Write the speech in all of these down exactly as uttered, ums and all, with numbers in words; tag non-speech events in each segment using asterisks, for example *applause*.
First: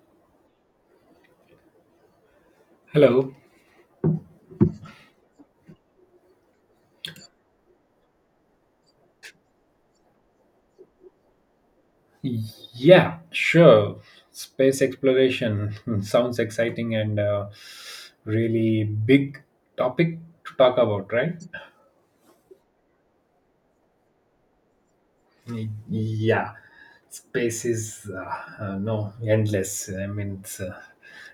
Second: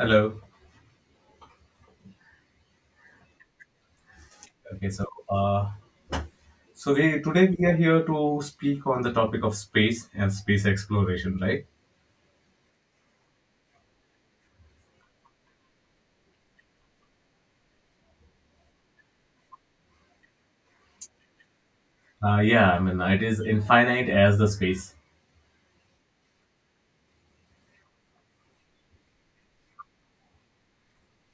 Hello. Hello. Okay, so uh, so we today we are here to speak on the topic of space and space exploration, right? Yeah, sure. Space exploration *laughs* sounds exciting and uh, really big topic to talk about, right? Uh, yeah, I mean it is infinite as the space. Y- Yeah, space is uh, uh, no endless. I mean, it's, uh,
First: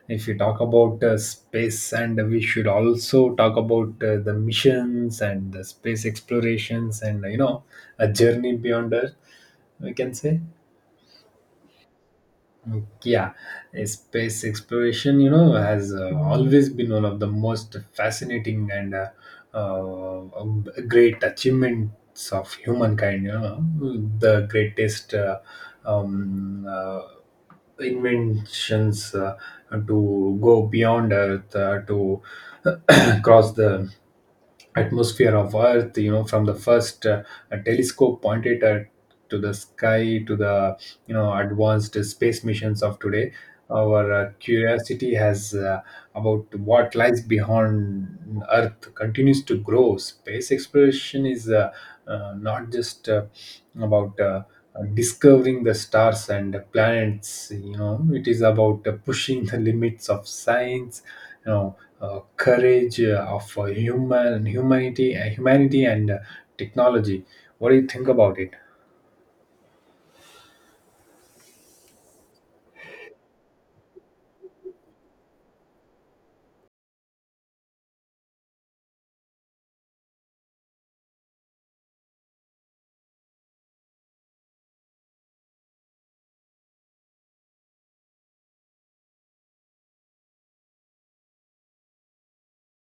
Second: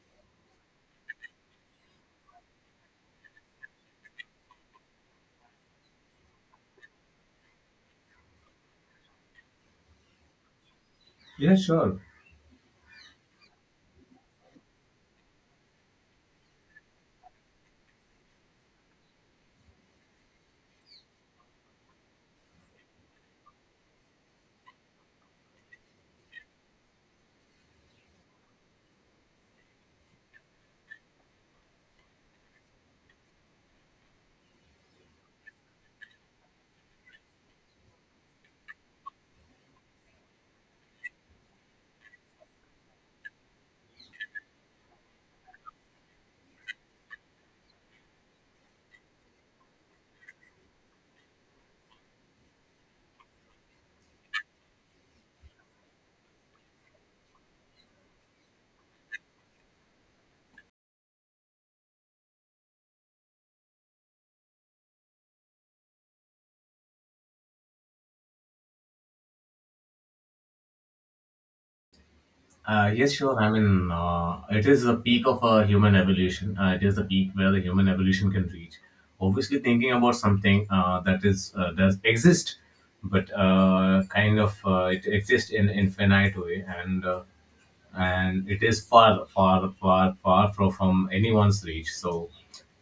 if you talk about uh, space, and we should also talk about uh, the missions and the space explorations, and you know, a journey beyond Earth. We can say. Yeah, sure. Okay. Yeah, uh, space exploration, you know, has uh, always been one of the most fascinating and uh, uh, um, great achievements of humankind. You know, the greatest uh, um, uh, inventions uh, to go beyond Earth, uh, to *clears throat* cross the atmosphere of Earth, you know, from the first uh, a telescope pointed at to the sky to the you know advanced space missions of today. Our uh, curiosity has uh, about what lies beyond Earth continues to grow. Space exploration is uh, uh, not just uh, about uh, discovering the stars and the planets. You know, it is about uh, pushing the limits of science. You know, uh, courage uh, of uh, human humanity, uh, humanity and uh, technology. What do you think about it? Uh, yes, sure. I mean, uh, it is the peak of a human evolution. Uh, it is the peak where the human evolution can reach. Obviously, thinking about something uh, that is uh, does exist, but uh, kind of uh, it exists in infinite way and. Uh, and it is far, far, far, far fro- from anyone's reach. So,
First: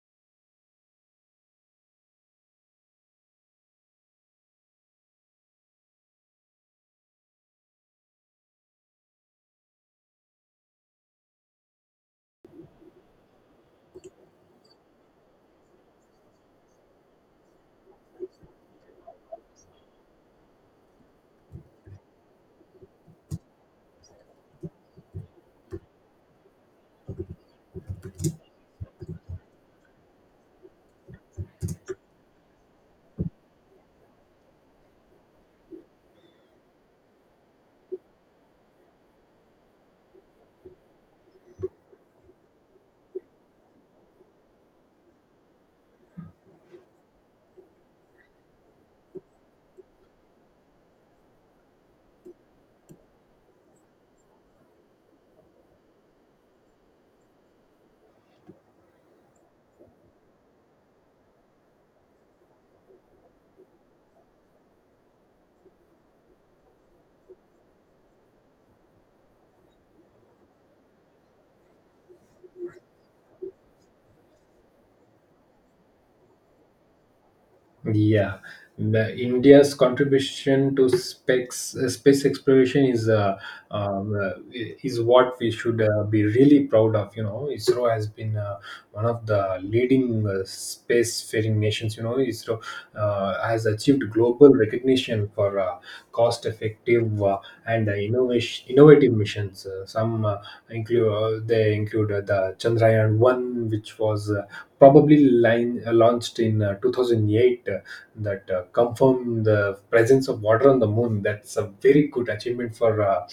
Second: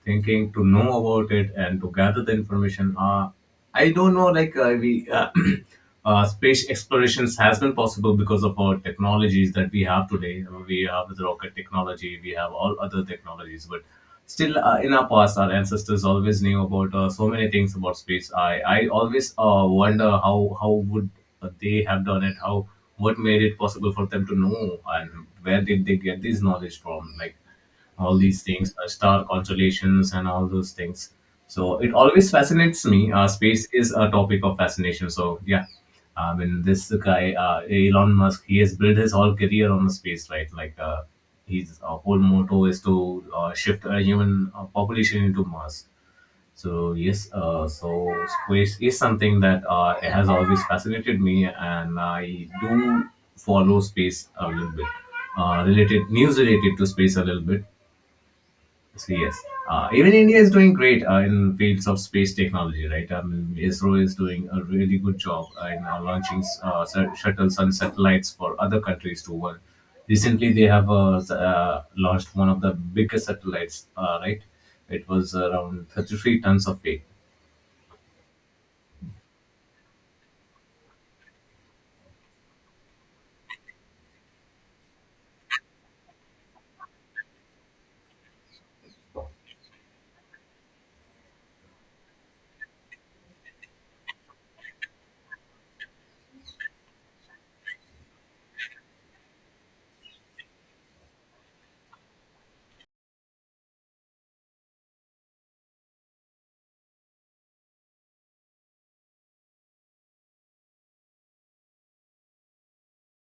thinking to know about it and to gather the information, uh, I don't know. Like uh, we, uh, *clears throat* uh, space explorations has been possible because of our technologies that we have today. Uh, We have the rocket technology, we have all other technologies, but still uh, in our past our ancestors always knew about uh, so many things about space. I i always uh, wonder how how would uh, they have done it, how, what made it possible for them to know, and where did they get this knowledge from, like all these things, uh, star constellations and all those things. So it always fascinates me. Uh, space is a topic of fascination, so yeah, I mean, this guy uh, Elon Musk, he has built his whole career on the space, right? Like uh, his uh, whole motto is to uh, shift a human uh, population into Mars. So yes, uh, so space is something that uh, it has always fascinated me, and I do follow space a little bit, uh, related news related to space a little bit. So yes, uh, even India is doing great uh, in fields of space technology, right? I mean, ISRO is doing a really good job in uh, launching uh, sat- shuttles and satellites for other countries to work. Recently, they have uh, s- uh, launched one of the biggest satellites, uh, right? It was around thirty-three tons of weight. Yeah, the India's contribution to space space exploration is uh, um, uh, is what we should uh, be really proud of. You know, ISRO has been uh, one of the leading uh, spacefaring nations. You know, ISRO uh, has achieved global recognition for uh, cost-effective uh, and uh, innovation innovative missions. Uh, some uh, include uh, They include uh, the Chandrayaan one, which was uh, probably line, uh, launched in uh, two thousand eight uh, that uh, confirmed the presence of water on the moon. That's a very good achievement for uh,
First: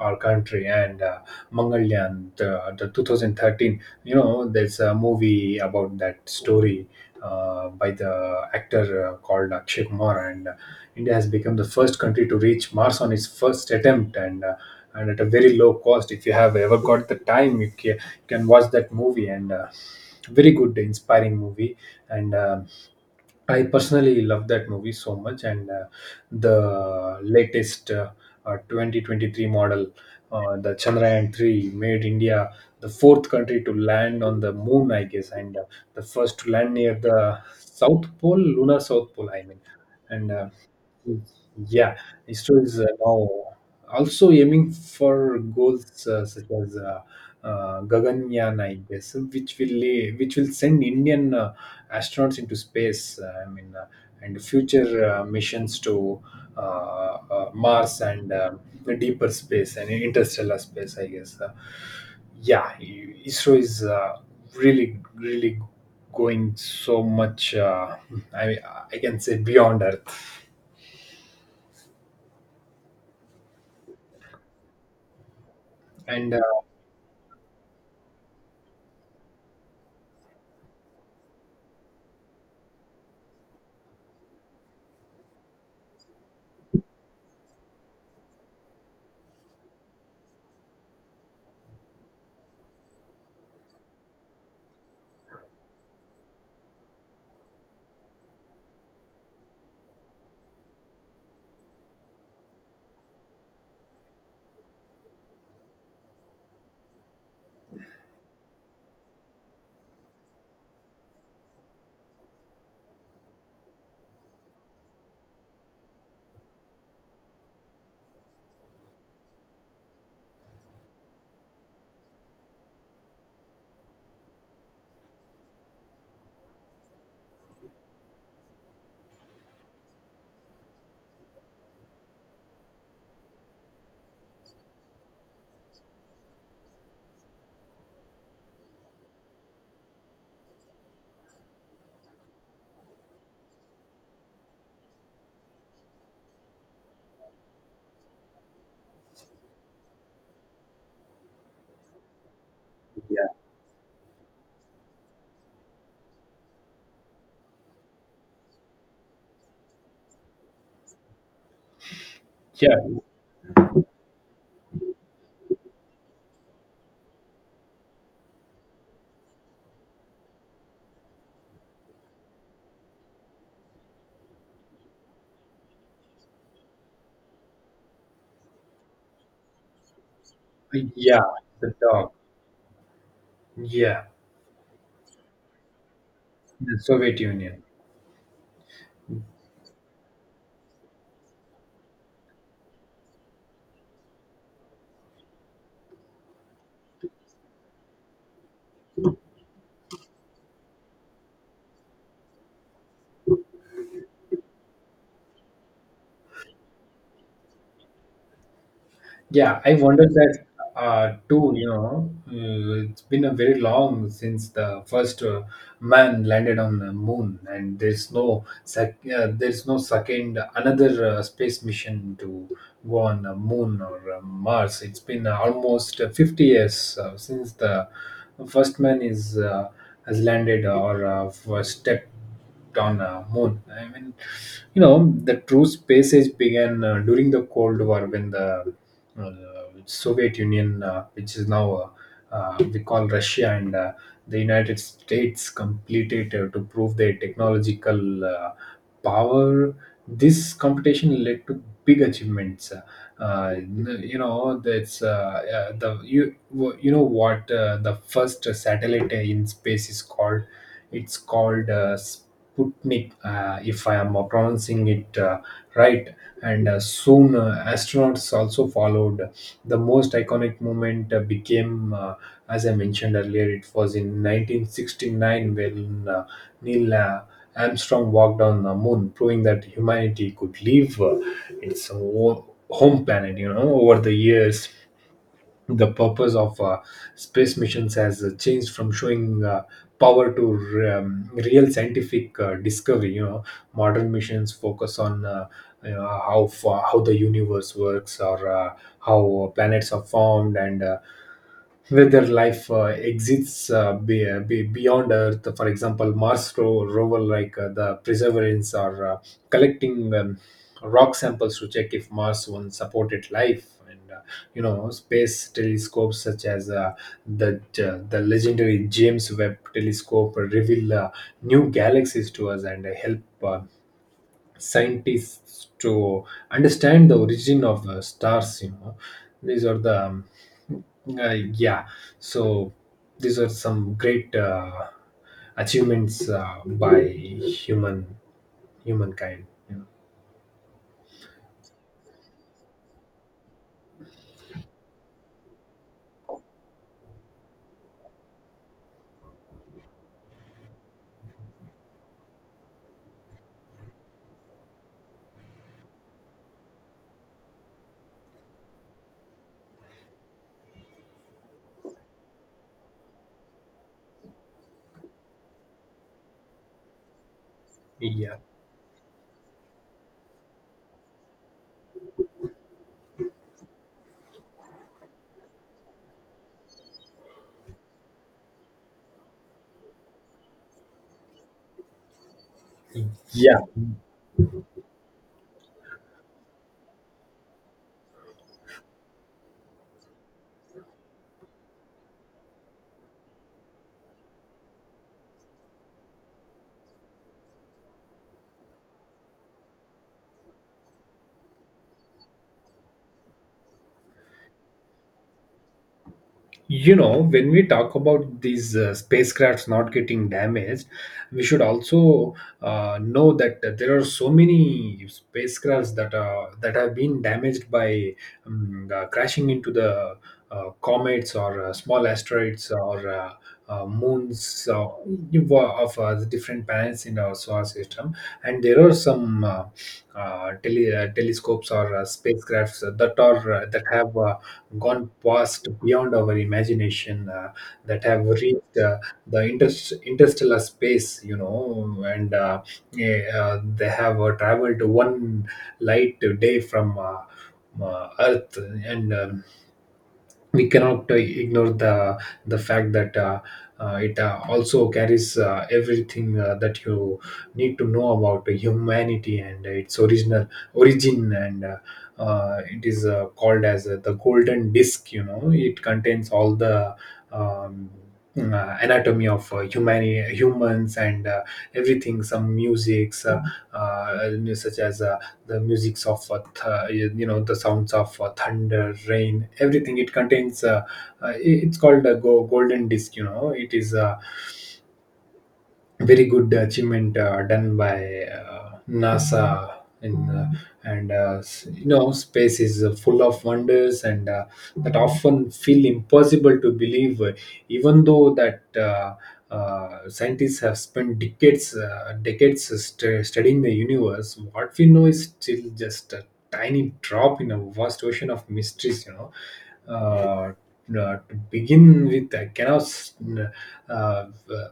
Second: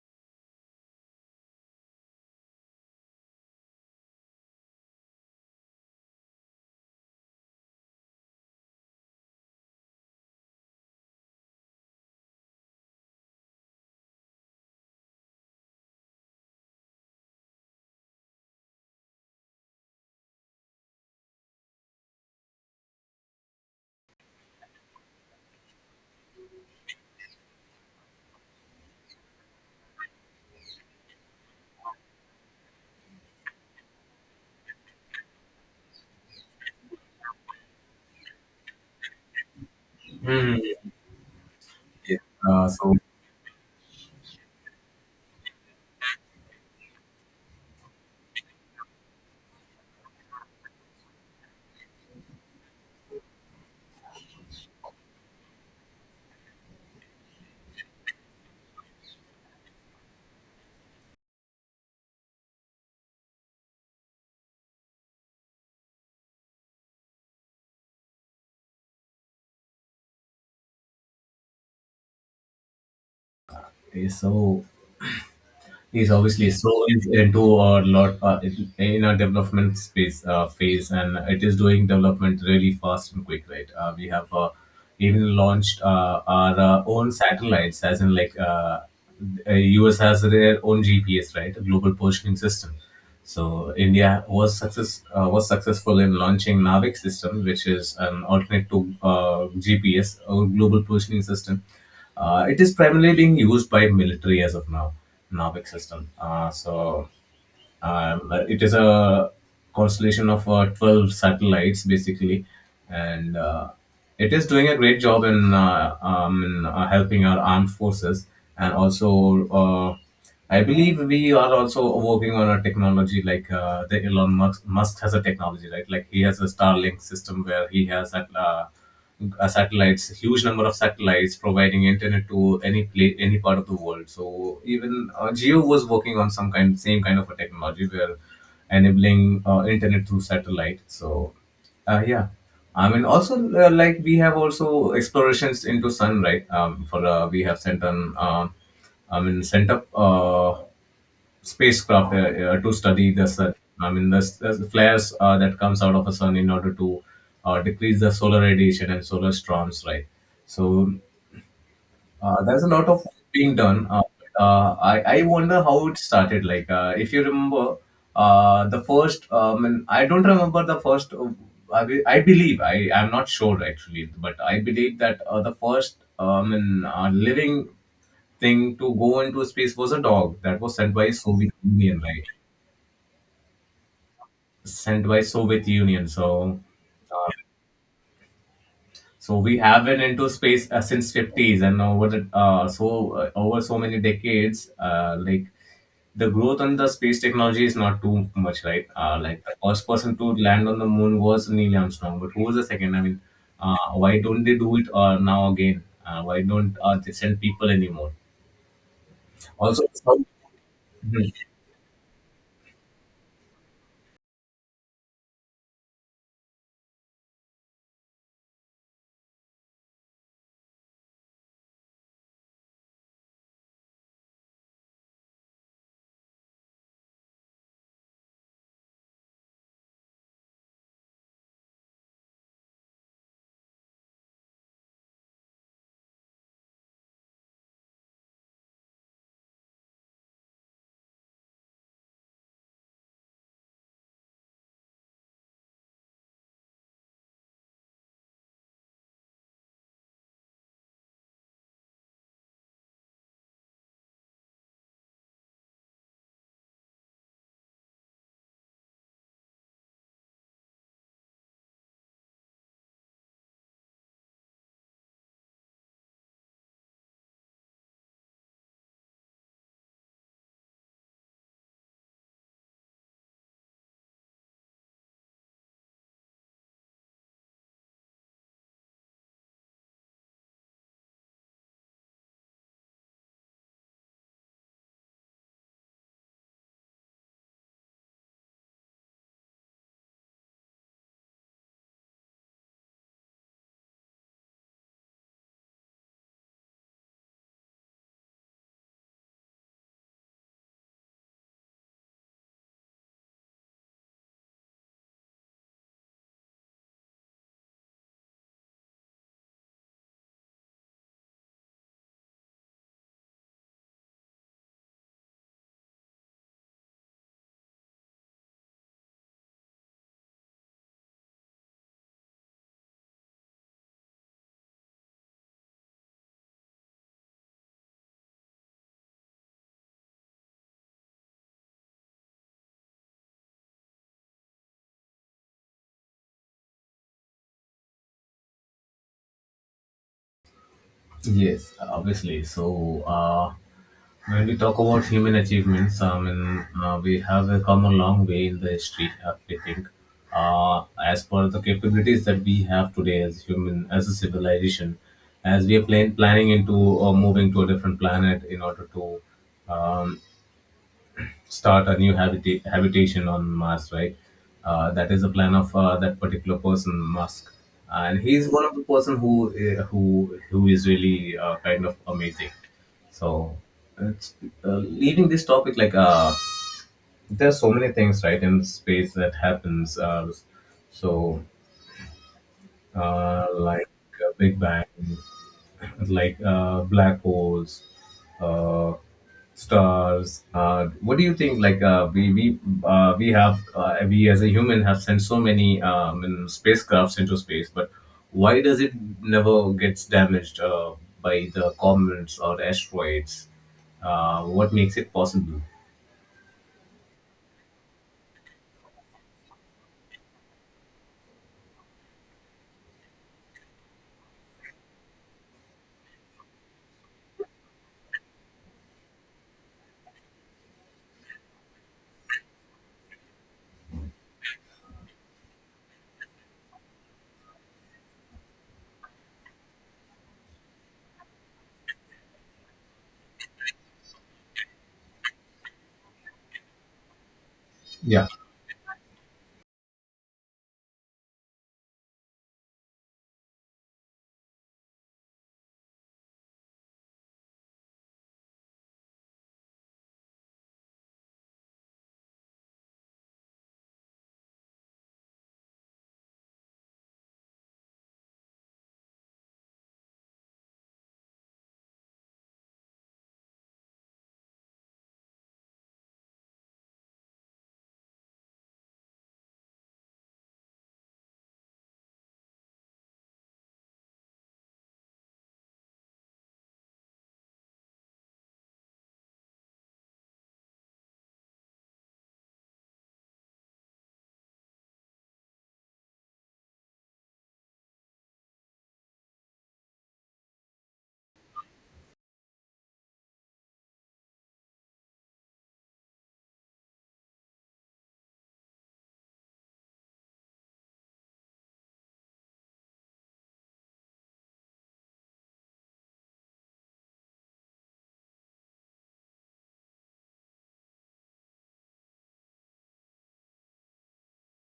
our country. And uh, mangalyaan the, the twenty thirteen, you know, there's a movie about that story uh, by the actor uh, called Akshay Kumar, and uh, India has become the first country to reach Mars on its first attempt, and uh, and at a very low cost. If you have ever got the time, you can, you can watch that movie, and uh, very good inspiring movie. And um, I personally love that movie so much. And uh, the latest uh, uh, twenty twenty-three model, uh, the Chandrayaan three made India the fourth country to land on the moon, I guess. And uh, the first to land near the south pole, lunar south pole, I mean. And uh, yeah, Yeah. Israel Uh, is uh, so now also aiming for goals uh, such as uh, uh, Gaganyaan, I guess, which will lay, which will send Indian uh, astronauts into space. Uh, I mean, uh, and future uh, missions to uh, uh, Mars and uh, the deeper space and interstellar space, I guess. Uh, yeah, ISRO is uh, really, really going so much. Uh, I I can say beyond Earth. okay, so he's And uh, obviously so is into a lot uh, in a development space uh, phase, and it is doing development really fast and quick, right? Uh, we have uh, even launched uh, our uh, own satellites, as in like uh, uh, U S has their own G P S, right? Global Positioning System. So India was success uh, was successful in launching Navic system, which is an alternate to uh, G P S or Global Positioning System. Uh, it is primarily being used by military as of now, Navic system. Uh, so um, uh, it is a constellation of uh, twelve satellites basically, and uh, it is doing a great job in, uh, um, in uh, helping our armed forces. And also, uh, I believe we are also working on a technology like uh, the Elon Musk, Musk has a technology, right? Like he has a Starlink system where he has that. Uh, uh, satellites, huge number of satellites providing internet to any place, any part of the world. So even uh, Geo was working on some kind, same kind of a technology where enabling uh, internet through satellite. So uh, yeah, I mean also uh, like we have also explorations into sun, right? Um, for uh, we have sent an. um I mean, sent up uh, spacecraft uh, uh, to study the sun. I mean, the, the flares uh, that comes out of the sun in order to uh, decrease the solar radiation and solar storms, right? So uh, there's a yeah, lot of being done. Uh, uh, I I wonder how it started. Like uh, if you remember, uh, the first. Um, and I don't remember the first. uh, I, be- I believe I I'm not sure actually, but I believe that uh, the first um, in, uh, living thing to go into space was a dog that was yeah, sent by yeah, Soviet the Union, dog. right? Yeah, Sent by Soviet Union. So the Soviet uh, Union. so we have been into space uh, since fifties and over the, uh, so uh, over so many decades. Uh, like the growth on the space technology is not too much, right? Uh, like the first person to land on the moon was Neil Armstrong, but who was the second? I mean, uh, why don't they do it uh, now again? Uh, why don't uh, they send people anymore? Yeah, I Also wonder some- that uh, Mhm. too. You know, uh, it's been a very long since the first uh, man landed on the moon, and there's no sec- uh, there's no second another uh, space mission to go on the moon or uh, Mars. It's been uh, almost uh, fifty years uh, since the first man is uh, has landed or uh, first step on uh, moon. I mean, you know, the true space age began uh, during the Cold War when the uh, Soviet Union, uh, which is now uh, uh, we call Russia, and uh, the United States completed uh, to prove their technological uh, power. This competition led to big achievements. Uh, you know, that's uh, uh, the Wh- you know what uh, the first satellite in space is called, it's called uh, Sputnik, uh, if I am pronouncing it uh, right. And uh, soon uh, astronauts also followed. The most iconic moment uh, became, uh, as I mentioned earlier, it was in nineteen sixty-nine when uh, Neil uh, Armstrong walked on the moon, proving that humanity could leave uh, its o- home planet. You know, over the years, the purpose of uh, space missions has uh, changed from showing uh, power to re- um, real scientific uh, discovery. You know, modern missions focus on uh, you know, how far, how the universe works, or uh, how planets are formed, and uh, whether life uh, exists uh, be, uh, be beyond Earth. For example, Mars ro- rover like uh, the Perseverance are uh, collecting um, rock samples to check if Mars once supported life. And uh, you know, space telescopes such as uh, the uh, the legendary James Webb telescope reveal uh, new galaxies to us and help uh, scientists to understand the origin of uh, stars. You know, these are the um, uh, yeah, so these are some great uh, achievements uh, by human humankind, you know. Yes, obviously, so uh, when we talk about human achievements, I mean, uh, we have uh, come a long way in the history, uh, I think. Uh, as per the capabilities that we have today as human, as a civilization, as we are plan- planning into or moving to a different planet in order to um, start a new habita- habitation on Mars, right? Uh, that is the plan of uh, that particular person, Musk, and Yeah, he's one of the person who uh, who who is really uh, kind of amazing. So, it's, uh, leaving this topic, like uh, there's so many things right in space that happens. Uh, so, uh, yeah. like uh, Big Bang, like uh, black holes, uh, stars. Uh, what do you think? Like uh, we we uh, we have uh, we as a human have sent so many um, in spacecrafts into space, but why does it never gets damaged uh, by the comets or asteroids? Uh, what makes it possible? You know, when we talk about these uh, spacecrafts not getting damaged, we should also uh, know that there are so many spacecrafts that are that have been damaged by um, uh, crashing into the uh, comets or uh, small asteroids, or uh, uh, moons uh, of uh, the different planets in our solar system. And there are some uh, uh, tele- uh, telescopes or uh, spacecrafts that are uh, that have uh, gone past beyond our imagination, uh, that have Yeah. reached uh, the inter- interstellar space, you know. And uh, eh, uh, they have uh, traveled one light day from uh, uh, Earth. And um, we cannot uh, ignore the the fact that uh, uh, it uh, also carries uh, everything uh, that you need to know about humanity and its original origin. And uh, uh, it is uh, called as uh, the golden disk, you know. It contains all the um, uh, anatomy of uh, humani- humans and uh, everything, some musics uh, uh, such as uh, the musics of uh, th- uh, you know, the sounds of uh, thunder, rain, everything it contains. Uh, uh, it- it's called a go- golden disc, you know. It is uh, very good achievement uh, done by uh, NASA. In, uh, and uh, s- you know, space is uh, full of wonders, and uh, that often feel impossible to believe, uh, even though that uh, uh, scientists have spent decades, uh, decades st- studying the universe. What we know is still just a tiny drop in a vast ocean of mysteries. You know, uh, uh, to begin with, I cannot s- uh, uh,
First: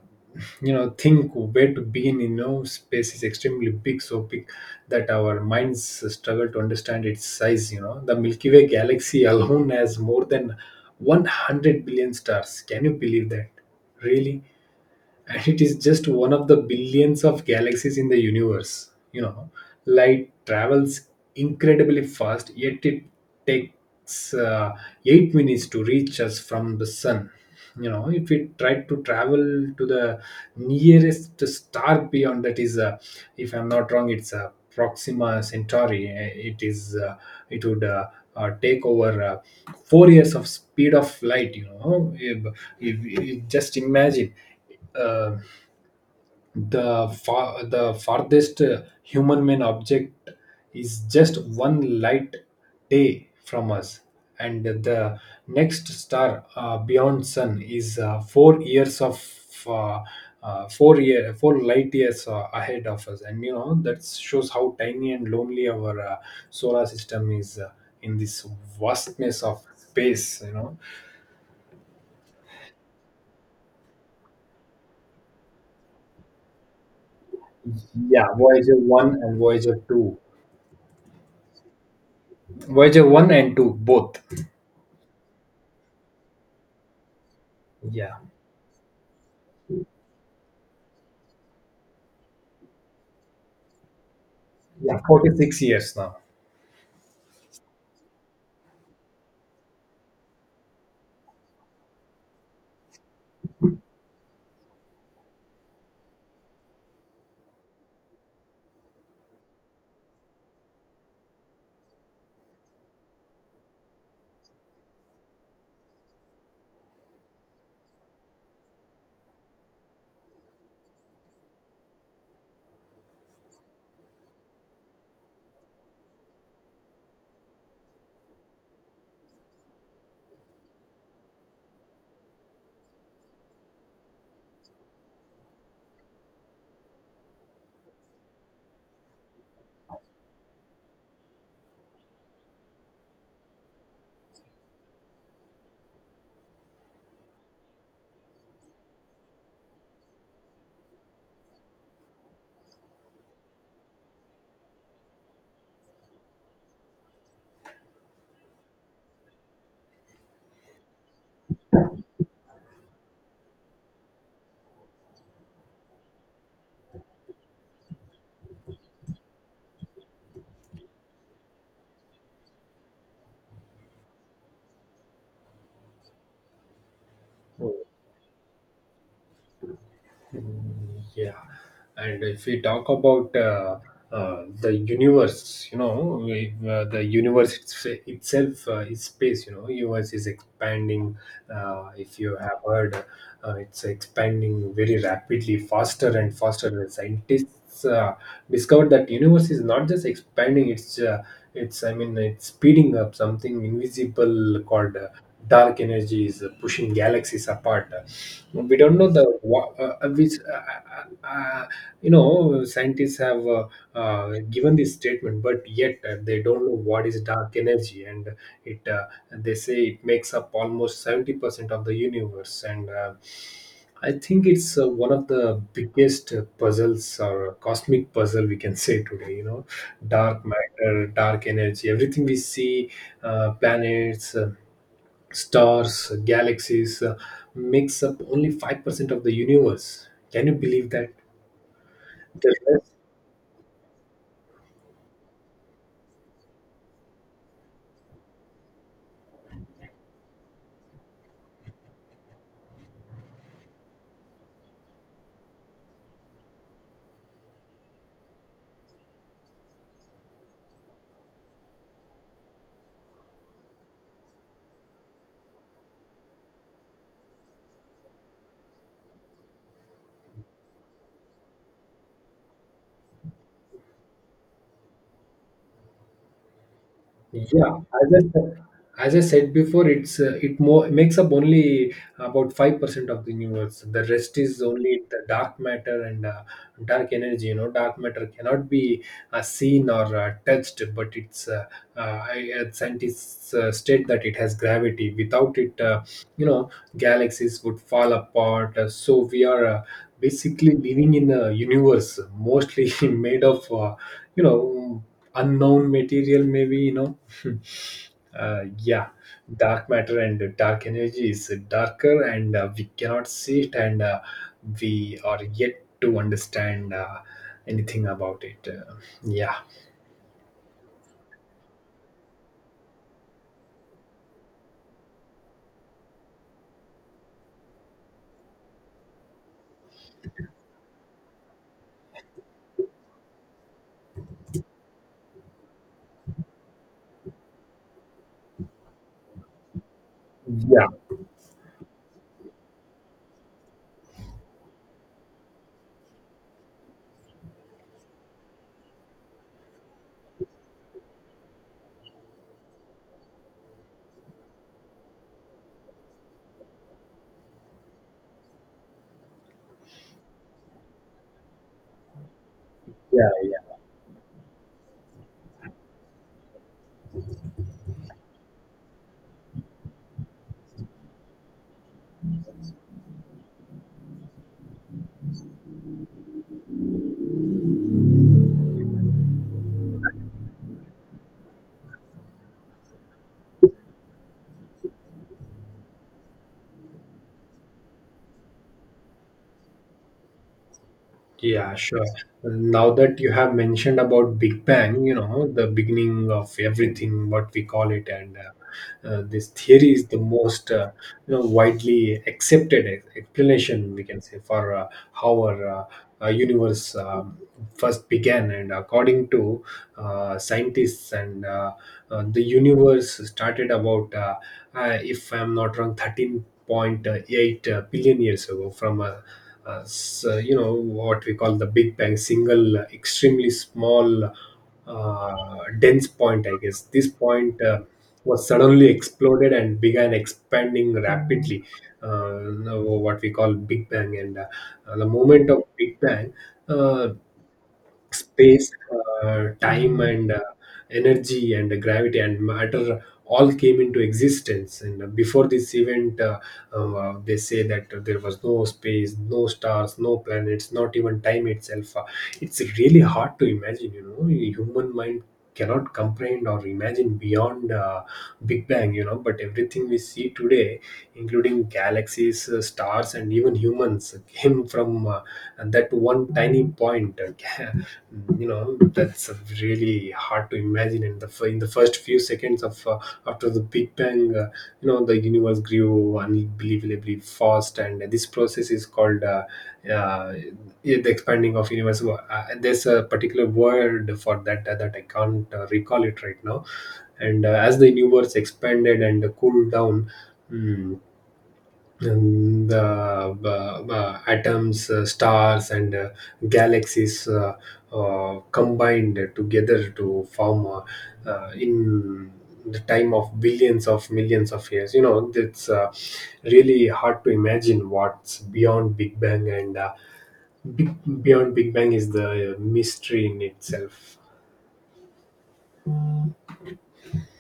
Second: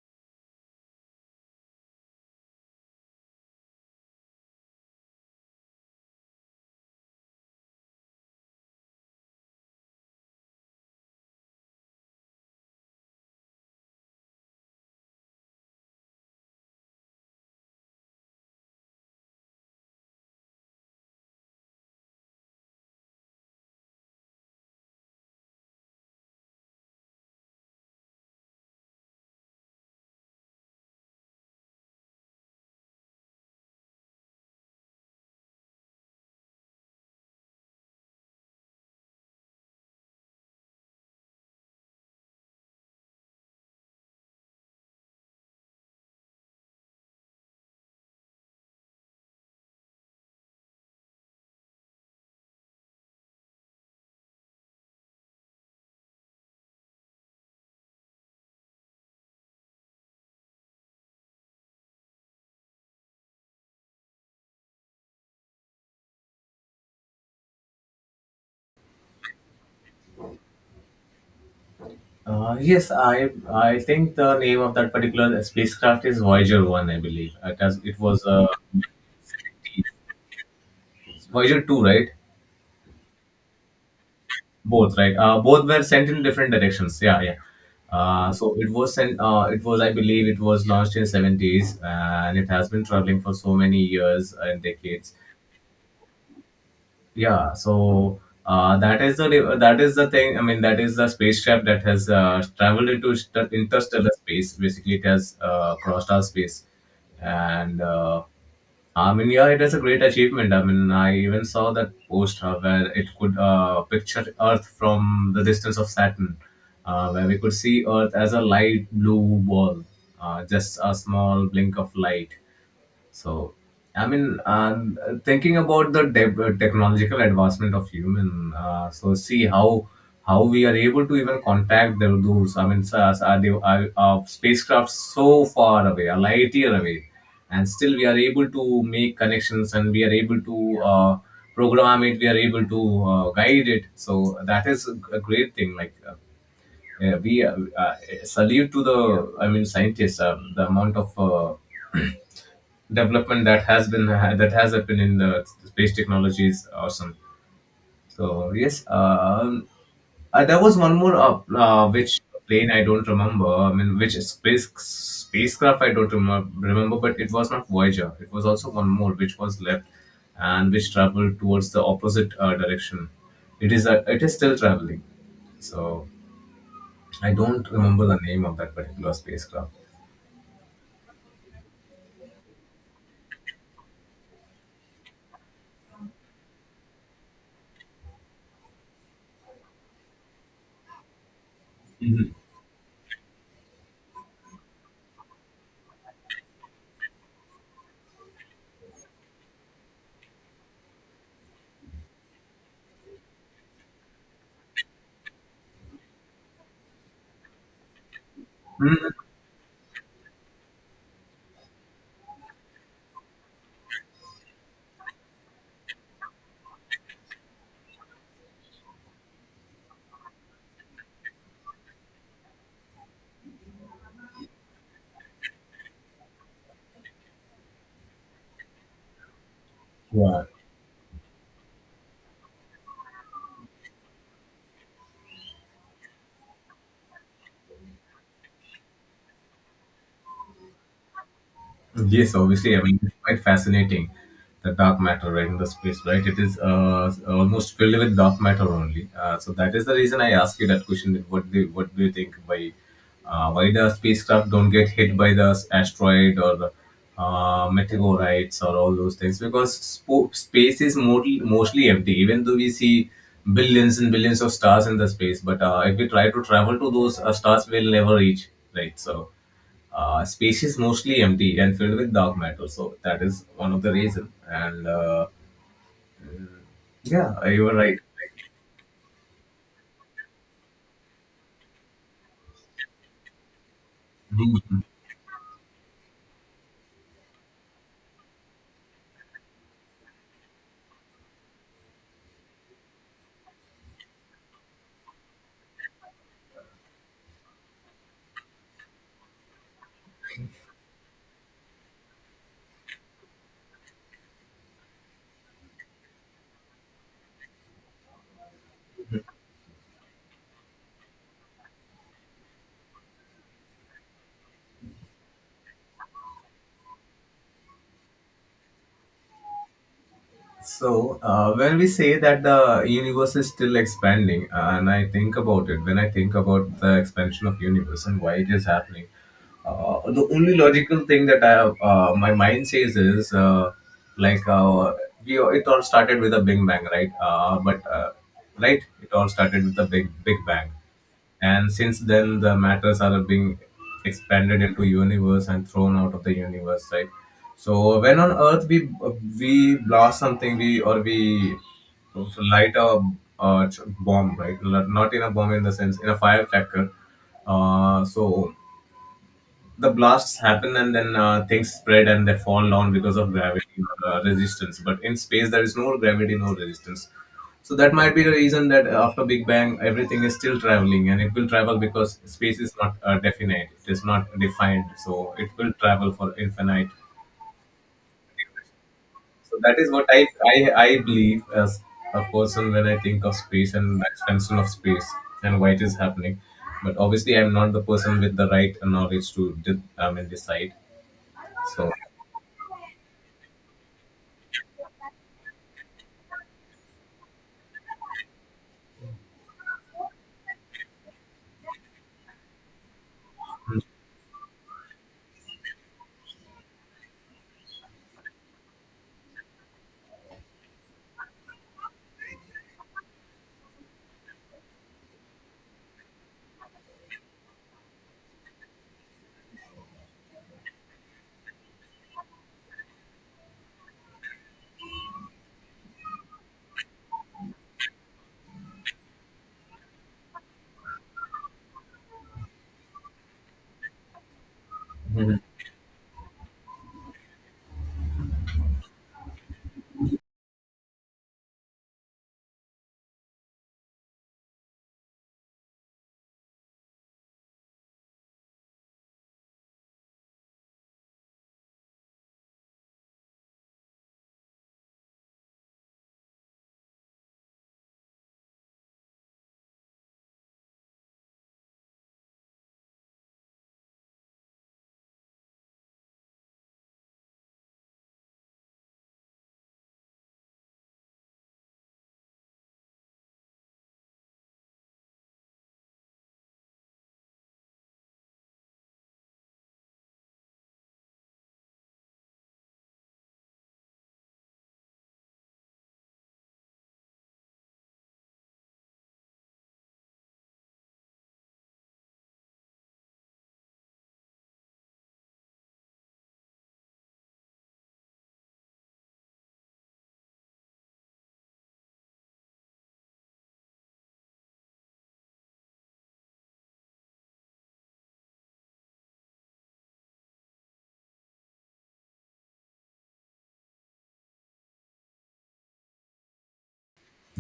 you know think where to begin. You know, space is extremely big, so big that our minds struggle to understand its size. You know, the Milky Way galaxy *laughs* alone has more than one hundred billion stars. Can you believe that? Really? And it is just one of the billions of galaxies in the universe, you know. Light travels incredibly fast, yet it takes uh, eight minutes to reach us from the sun. You know, if we try to travel to the nearest star beyond, that is uh, if I'm not wrong, it's uh, Proxima Centauri. Uh, it is uh, it would uh, uh, take over uh, four years of speed of light, you know. If, if, if Just imagine uh, the far, the farthest uh, human-made object is just one light day from us, and the next star uh, beyond sun is uh, four years of uh, uh, four year four light years uh, ahead of us. And you know, that shows how tiny and lonely our uh, solar system is uh, in this vastness of space. You know, Uh, yes, I I think the name of that particular spacecraft is Voyager One, I believe. It has it was yeah, uh, Voyager one and Voyager two, Voyager Two, right? Voyager one and two both. Both, right? Uh, both were sent in different directions. Yeah, yeah. Yeah. Uh, so it was sent. Uh, it was, I believe, it was launched in seventies, and it has been traveling for so many years and Yeah, decades. forty-six years now. Yeah, so uh, that is the re- that is the thing. I mean, that is the spacecraft that has uh, traveled into st- interstellar space, basically it has uh, crossed our space. And uh, I mean, yeah, it is a great achievement. I mean, I even saw that post uh, where it could uh, picture earth from the distance of Saturn, uh, where we could see earth as a light blue ball, uh, just a small blink of light. So, I mean, and uh, thinking about the de- technological advancement of human, uh, so see how how we are able to even contact the those. I mean, so- so are they are, are spacecraft so far away, a light year away, and still we are able to make connections and we are able to uh, program it. We are able to uh, guide it. So that is a a great thing. Like. Uh, yeah, we uh, uh, salute to the, I mean, scientists. Uh, the amount of uh, development that has been, that has happened in the space technology is awesome. So yes, um, uh, there was one more uh, uh, which plane I don't remember. I mean, which space spacecraft I don't remember, remember, but it was not Voyager. It was also one more which was left and which traveled towards the opposite uh, direction. It is uh, it is still traveling. So I don't remember the name of that particular spacecraft. Mm. Yeah, and if we talk about uh, uh, the universe, you know, we, uh, the universe, it's, itself uh, is space. You know, universe is expanding. Uh, if Mhm. you have heard, uh, it's expanding very rapidly, faster and faster. The scientists uh, discovered that universe is not just expanding, it's uh, it's I mean, it's speeding up. Something invisible called uh, dark energy is uh, pushing galaxies apart. Uh, we don't know Mm, the wha- uh, uh, which uh, uh, uh, you know, scientists have uh, uh, given this statement, but yet uh, they don't know what is dark energy. And it uh, they say it makes up almost seventy percent of the universe. And uh, I think it's uh, one of the biggest uh, puzzles, or cosmic puzzle we can say today. You know, yeah. dark matter, dark energy, everything we see, uh, planets, uh, stars, galaxies, uh, makes up only five percent of the universe. Can you believe that? Yes, obviously, The I mean, it's quite fascinating, the dark matter, right, in the space, right? It is uh, almost filled with dark matter only. Uh, so that is the reason I asked you that question. That What do, what do you think by uh, why the spacecraft don't get hit by the s- asteroid or the uh, meteorites or all those things? Because spo- space is mostly mostly empty, even though we see billions and billions of stars in the space. But uh, if we try to travel to those uh, stars, we'll never reach, right? So uh, space is mostly empty and filled with dark matter. So that is one of the reason. And uh, yeah, you were Yeah, right. as I said, as I said before, it's uh, it more makes up only about five percent of the universe. The rest is only the dark matter and uh, dark energy. You know, dark matter cannot be uh, seen or uh, touched, but it's uh, uh, I, uh, scientists uh, state that it has gravity. Without it, uh, you know, galaxies would fall apart. Uh, so we are. Uh, basically living in a universe mostly *laughs* made of, uh, you know unknown material, maybe. you know Hmm. Uh, yeah, dark matter and dark energy is darker, and uh, we cannot see it, and uh, we are yet to understand uh, anything about it. Uh, yeah, So uh, when we say that the universe is still expanding, uh, and I think about it, when I think about the expansion of universe and why it is happening, Uh, the only logical thing that I uh, my mind says is uh, like uh, we it all started with a big bang, right? Uh, but uh, right, it all started with a big big bang, yeah, and since then the matters are being expanded into universe and thrown out of the universe, right? So when on Earth we we blast something, we or we light a, uh bomb, right? Not in a bomb in the sense in a firecracker. Uh, so the blasts happen and then uh, things spread and they fall down because yeah, of gravity uh, resistance, but in space there is no gravity, no resistance, so that might be the reason that after big bang everything is still traveling, and it will travel because space is not uh, definite, it is not defined, so it will travel for infinite. So that is what i i, I believe as a person when I think of space and the expansion of space and why it is happening, but obviously I'm not the person with the right knowledge to de- i mean decide. Yeah, So sure. Now that you have mentioned about Big Bang, you know, the beginning of everything, what we call it. And uh, uh, this theory is the most, uh, you know, widely accepted ex- explanation we can say for uh, how our uh, uh, universe um, first began. And according to uh, scientists, and uh, uh, the universe started about, uh, uh, if I'm not wrong, thirteen point eight billion years ago from a, uh, so, you know, what we call the big bang, single, uh, extremely small, uh, dense point, I guess. This point uh, was suddenly exploded and began expanding rapidly, uh, what we call big bang. And uh, the Mhm. moment of big bang, uh, space, uh, time, and uh, energy, and gravity and matter all came into existence. And before this event, uh, uh, they say that there was no space, no stars, no planets, not even time itself. Uh, it's really hard to imagine. You know, human mind cannot comprehend or imagine beyond, uh, big bang. You know, but everything we see today, including galaxies, uh, stars, and even humans, came from uh, that one tiny point. *laughs* You know, that's really hard to imagine. And the, f- in the first few seconds of, uh, after the big bang, uh, you know, the universe grew unbelievably fast, and this process is called, uh, uh, yeah, the expanding of universe. So uh, there's a particular word for that, uh, that I can't uh, recall it right now. And uh, as the universe expanded and cooled down, mm, and the uh, uh, atoms, uh, stars, and uh, galaxies uh, uh, combined together to form, uh, uh, in the time of billions of millions of years. You know, it's uh, really hard to imagine what's beyond Big Bang. And uh, big, beyond Big Bang is the uh, mystery in itself.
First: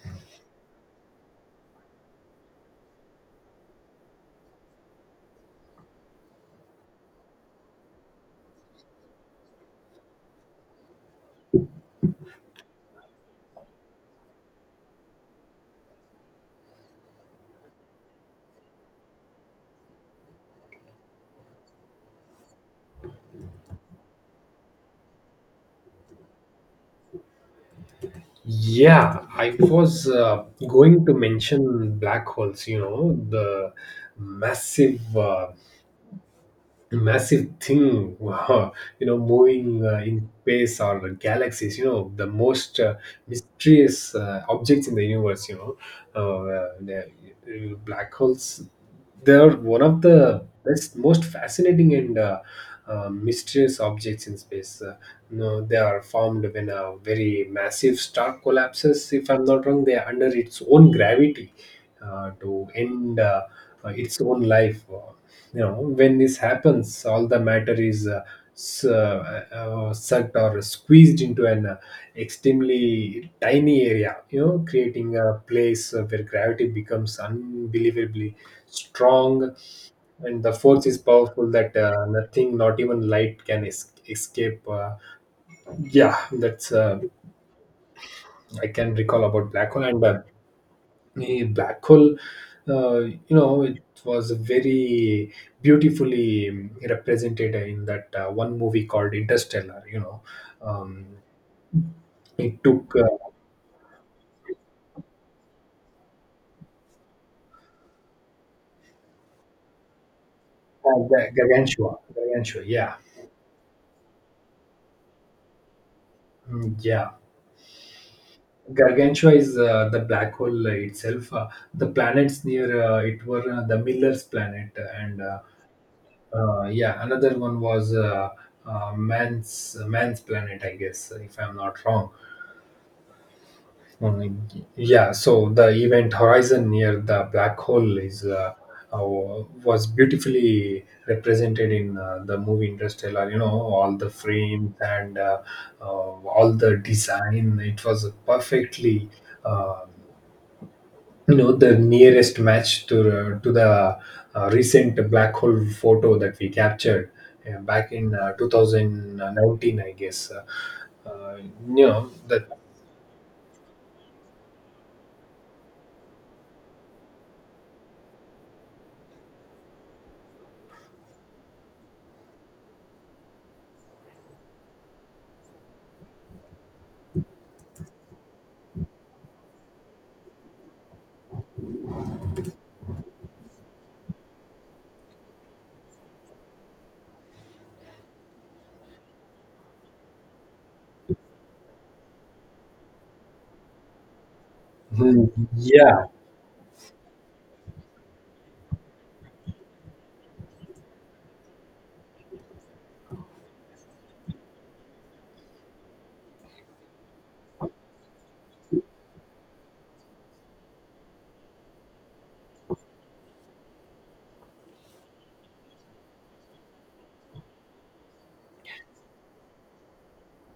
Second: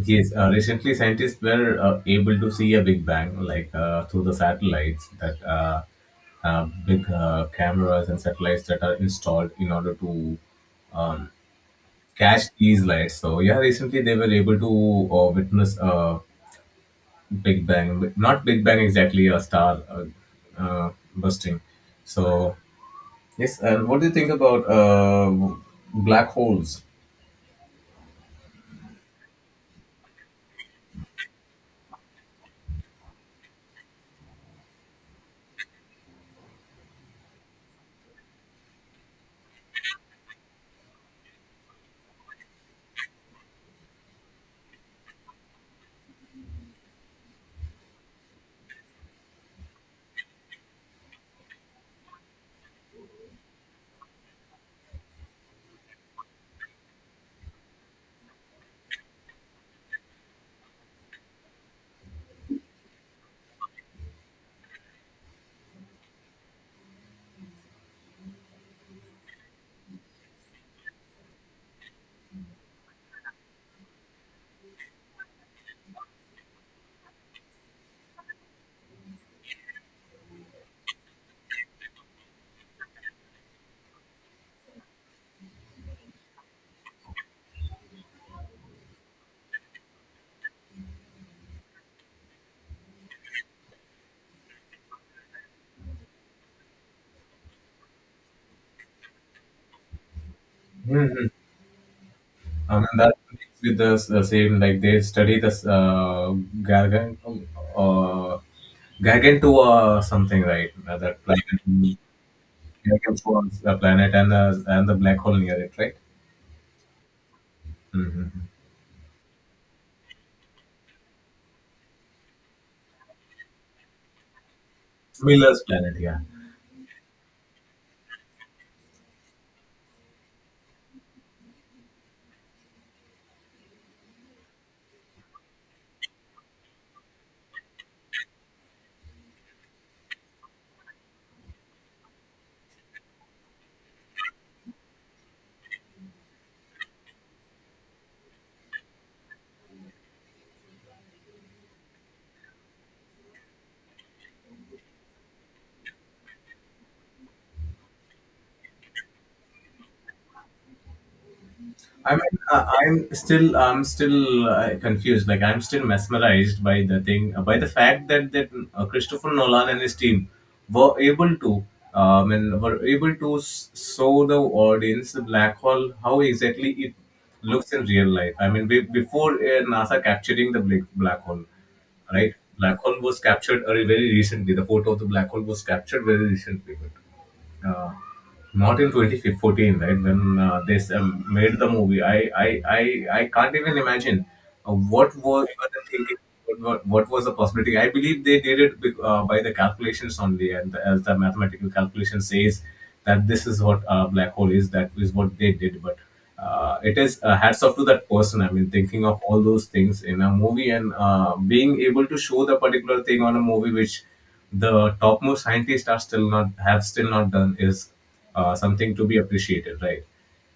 Yes, uh, recently scientists were uh, able to see a Big Bang, like uh, through the satellites that uh, uh, big uh, cameras and satellites that are installed in order to catch these lights. So yeah, recently they were able to uh, witness a Big Bang, not Big Bang exactly, a star uh, uh, bursting. So yes, and what do you think about uh, black holes? Yeah, I was uh, going to mention black holes, you know, the massive. Uh, massive thing. *laughs* Wow, you know, moving uh, in space or galaxies. You know, the most uh, mysterious uh, objects in the universe, you know. uh, uh, the- uh, Black holes, they are one of the best, most fascinating and uh, uh, mysterious objects in space. Uh, you know, they are formed when a very massive star collapses, if I'm not wrong, they are under its own gravity uh, to end uh, uh, its own life. Uh, you know, when this happens, all the matter is uh, s- uh, uh, sucked or squeezed into an uh, extremely tiny area, you know, creating a place uh, where gravity becomes unbelievably strong, and the force is powerful that uh, nothing, not even light, can es- escape. Uh, yeah that's uh, I can recall about black hole. And uh, a black hole, uh, you know, it was very beautifully represented in that uh, one movie called Interstellar, you know. um, it And took, that uh, connects with the, s- the same, like they study this uh, gargant, uh, gargantua something, right? Uh, that Ga- gargantua planet, gargantua Yeah. gargantua, is the planet and the and the black hole near it, right? Mm, yeah. Mm-hmm. Gargantua is uh, the black hole itself. Uh, the planets near uh, it were uh, the Miller's planet. And uh, Miller's planet, yeah. uh, yeah, another one was uh, uh, man's man's planet, I guess, if I'm not wrong. Uh, yeah, so the event horizon near the black hole is, uh, uh, was beautifully represented in uh, the movie Interstellar. You know, all the frames and uh, uh, all the design. It was perfectly, uh, you know, the nearest match to, uh, to the uh, recent black hole photo that we captured uh, back in uh, twenty nineteen, I guess. Uh, uh, you know I mean, that. uh, I'm still, I'm still uh, confused. Like, I'm still mesmerized by the thing, uh, by the fact that that uh, Christopher Nolan and his team were able to, um, and were able to s- show the audience the black hole how exactly it looks in real life. I mean, be, before uh, NASA capturing the black black hole, right? Black hole was captured uh, very recently. The photo of the black hole was captured very recently uh, not in twenty fourteen, right, when uh, they s- um, made the movie. I, I i i can't even imagine uh, what Hmm. was what the Yeah. thinking, what, what, what was the possibility. I believe they did it bec- uh, by the calculations only, and the, as the mathematical calculation says that this is what a black hole is, that is what they did. But uh, it is uh, hats off to that person, I mean thinking of all those things in a movie and uh, being able to show the particular thing on a movie which the topmost scientists are still not have still not done is uh, something to be appreciated, right?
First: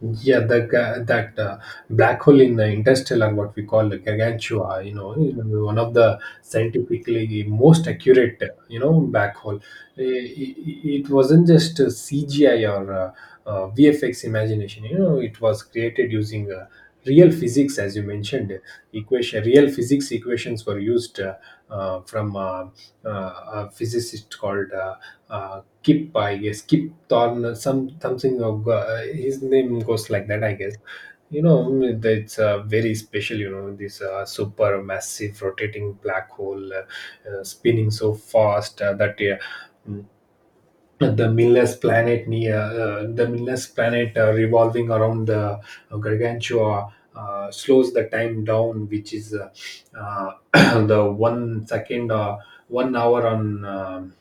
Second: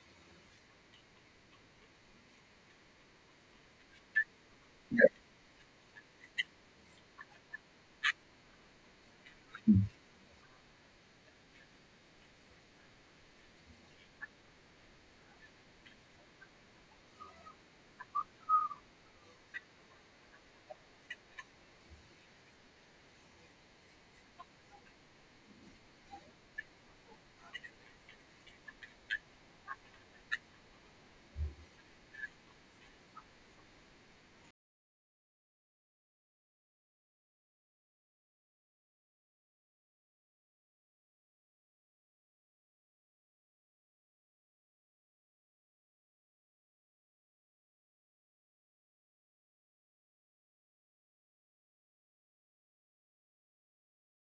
Yeah, the ga- that uh, black hole in uh, Interstellar, what we call the Gargantua, you know, you know, one of the scientifically most accurate, uh, you know, black hole. It, it wasn't just uh, C G I or uh, uh, V F X imagination. You know, it was created using uh, real physics, as you mentioned. Equation, real physics equations were used, uh, uh, from uh, uh, a physicist called, uh, uh, Kip, I guess. Kip Thorne, some something of uh, his name goes like that, I guess. You know, mm, it's uh, very special. You know, this uh, super massive rotating black hole uh, uh, spinning so fast uh, that, uh, mm, the Miller's planet near, uh, the Miller's planet uh, revolving around the uh, Gargantua, Uh, slows the time down, which is uh, uh, *coughs* *clears throat* the one second, uh, one hour on um,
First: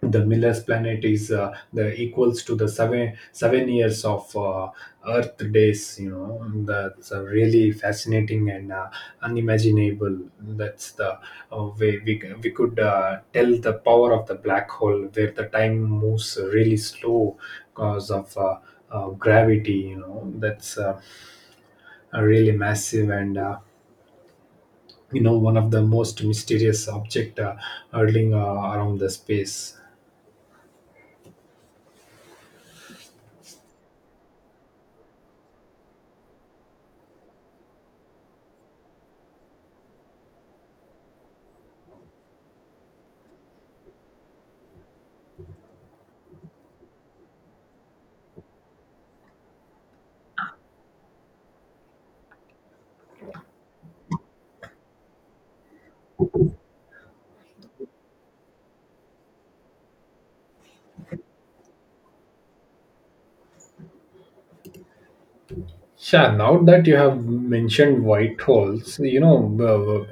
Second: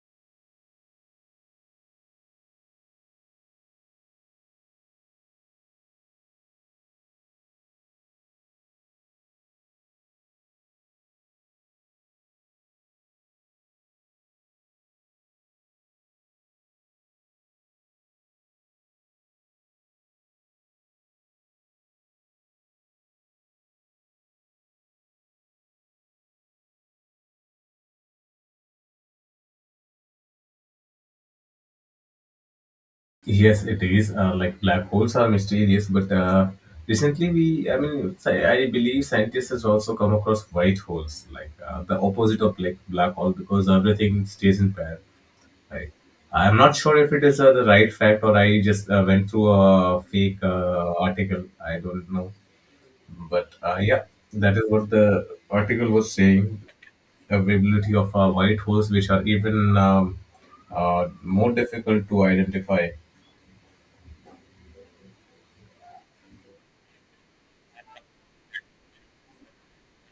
the Miller's planet is uh, the equals to the seven seven years of uh, Earth days. You know, that's uh, really fascinating and uh, unimaginable. That's the uh, way we c- we could uh, tell the power of the black hole, where the time moves really slow because of uh, uh, gravity. You know, that's uh, really massive, and. Uh, you know, one of the most mysterious object uh, hurtling uh, around the space. Yes, it is. Uh, like black holes are mysterious, but uh, recently we, I mean, sci- I believe scientists has also come across white holes, like uh, the opposite of like black hole, because everything stays in pair. Right. I'm not sure if it is uh, the right fact or I just uh, went through a fake uh, article. I don't know, but uh, yeah, that is what the article was saying. Availability of uh, white holes, which are even um, uh, more difficult to identify. Sure, now that you have mentioned white holes, you know,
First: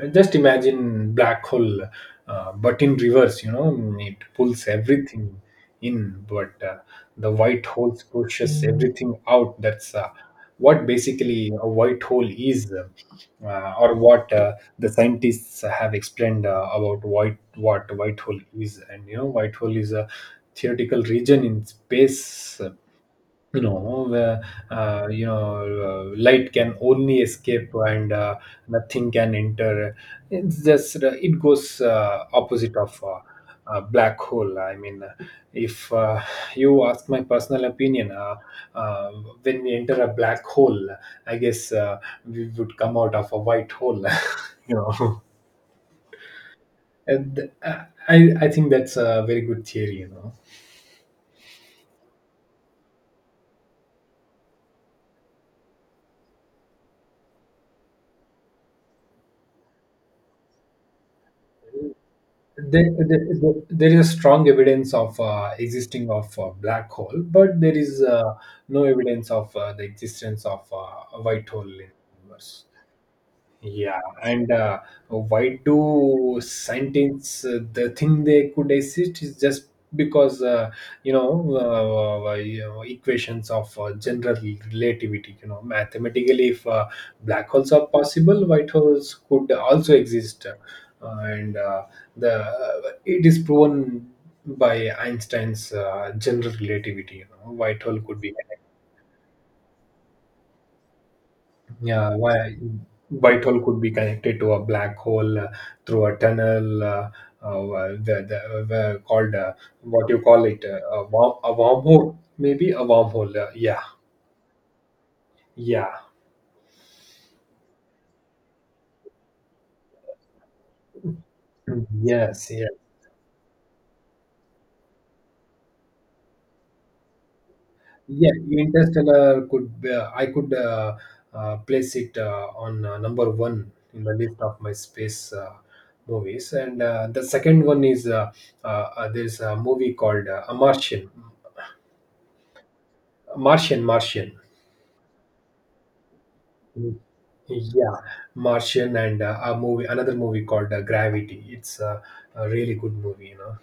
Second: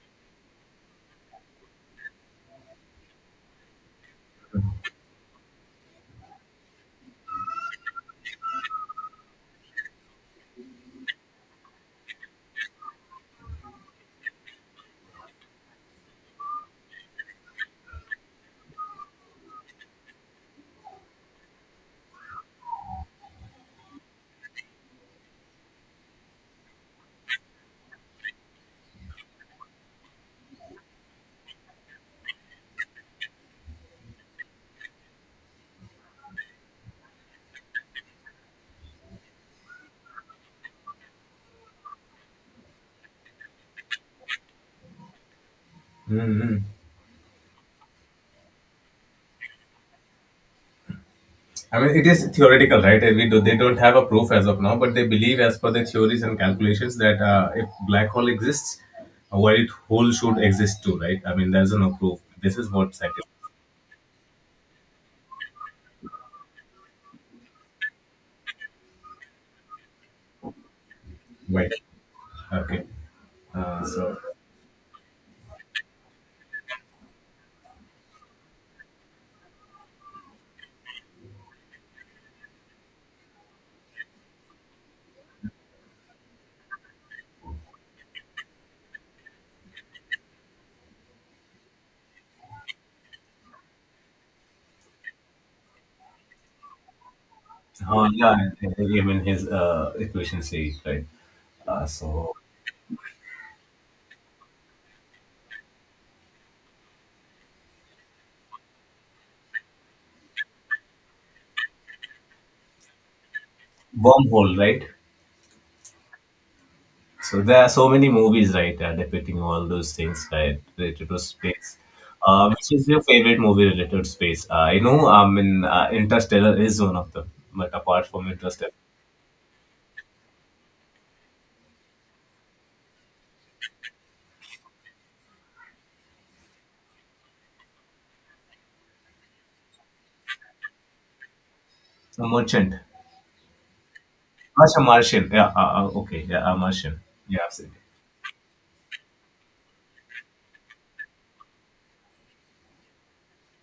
uh, uh, just imagine black hole, uh, but in reverse. You know, it pulls everything in, but uh, the white hole pushes everything out. That's uh, what basically a white hole is, uh, or what uh, the scientists have explained uh, about white, what white hole is. And, you know, white hole is a theoretical region in space, you know, where uh, you know, uh, light can only escape, and uh, nothing can enter. It's just, uh, it goes uh, opposite of uh, a black hole. I mean, if uh, you ask my personal opinion, uh, uh, when we enter a black hole, I guess uh, we would come out of a white hole. *laughs* You know, Hmm. and uh, i i think that's a very good theory, you know. I mean, it is theoretical, right? We do, they don't have a proof as of now, but they believe, as per the theories and calculations, that uh, if black hole exists, a white hole should exist too, right? I mean, there's no proof. This is there, what there, scientists. there is a strong evidence of uh, existing of uh, black hole, but there is uh, no evidence of uh, the existence of uh, a white hole Right. in the universe. Okay. Uh, yeah, so, and uh, why do scientists uh, the thing they could exist is just because uh, you know, uh, uh, you know, equations of uh, general relativity. You know, mathematically, if uh, black holes are possible, white holes could also exist, uh, and uh, the, uh, it is proven by Einstein's uh, general relativity. You know, white hole uh, could be. yeah, even his uh, equation says, right? Uh, Yeah, so why white hole could be connected to a black hole uh, through a tunnel, uh, uh, the, the, the called, uh, what you call it, uh, a worm, a wormhole, maybe a wormhole. Uh, yeah. wormhole, right? Yeah. So there are so many movies, right, uh, depicting all those things, right, related to space. Mm, Uh, yes, yeah. which is your favorite movie related to space? Uh, I know, I mean, uh, Interstellar is one of them, but apart from Yeah. Interstellar, Interstellar could be, uh, I could uh, uh, place it uh, on uh, number one in the list of my space uh, movies. And uh, the second one is, uh, uh, uh, there's a movie called uh, A Martian. a merchant. Martian. Martian. That's Martian. Yeah. Uh, uh, okay. Yeah. A Martian. Yeah. Absolutely. Yeah, Martian, and uh, a movie, another movie called uh, Gravity. It's uh, a really good movie, you know.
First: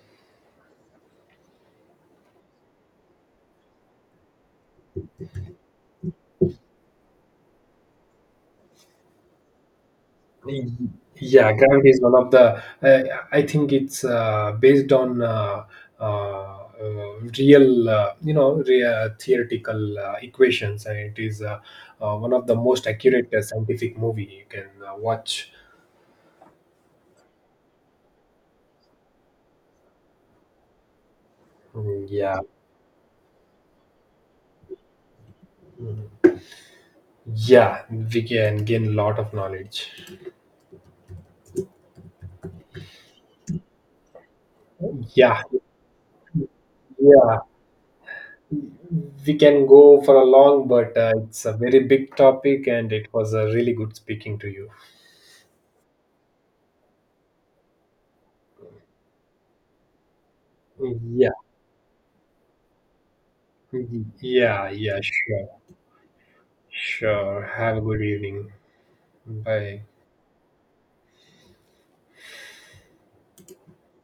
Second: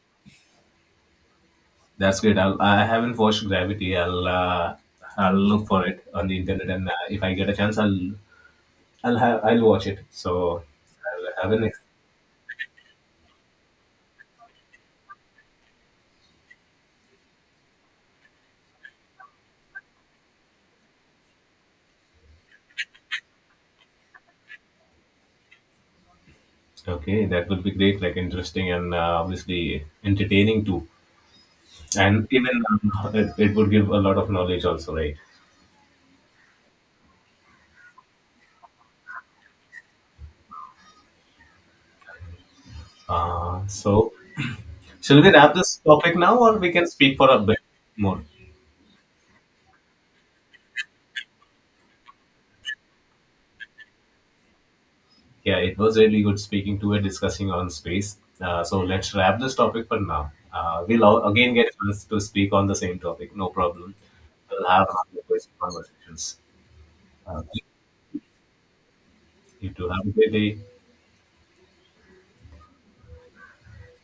That's great. I'll, I haven't watched Gravity. I'll uh, I'll look for it on the internet, and uh, if I get a chance, I'll I'll have I'll watch it. So Y- I'll Yeah, have an experience. Gravity is one of the. Uh, I think it's uh, based on uh, uh, uh, real, uh, you know, real theoretical uh, equations, and it is uh, uh, one of the most accurate uh, scientific movie you can uh, watch. Okay, that would be great, like interesting and uh, obviously entertaining too. Mm, And yeah. even uh, it, it would give a lot of knowledge also, right? Mhm. Yeah, we can gain a lot of knowledge. Uh, so, shall we Yeah, wrap this topic now, or we can speak for a yeah. bit more? We can go for a long, but uh, it's a very big topic, and it was a really good speaking to you. Yeah, it was really good speaking to and discussing on space. Uh, so, let's wrap this topic for now. Uh, we'll all, again get a chance to speak on the same topic, no problem. We'll Yeah, yeah, have yeah, another sure, question- conversations. Uh, sure. Have a good evening. you Bye. too. Have a great day.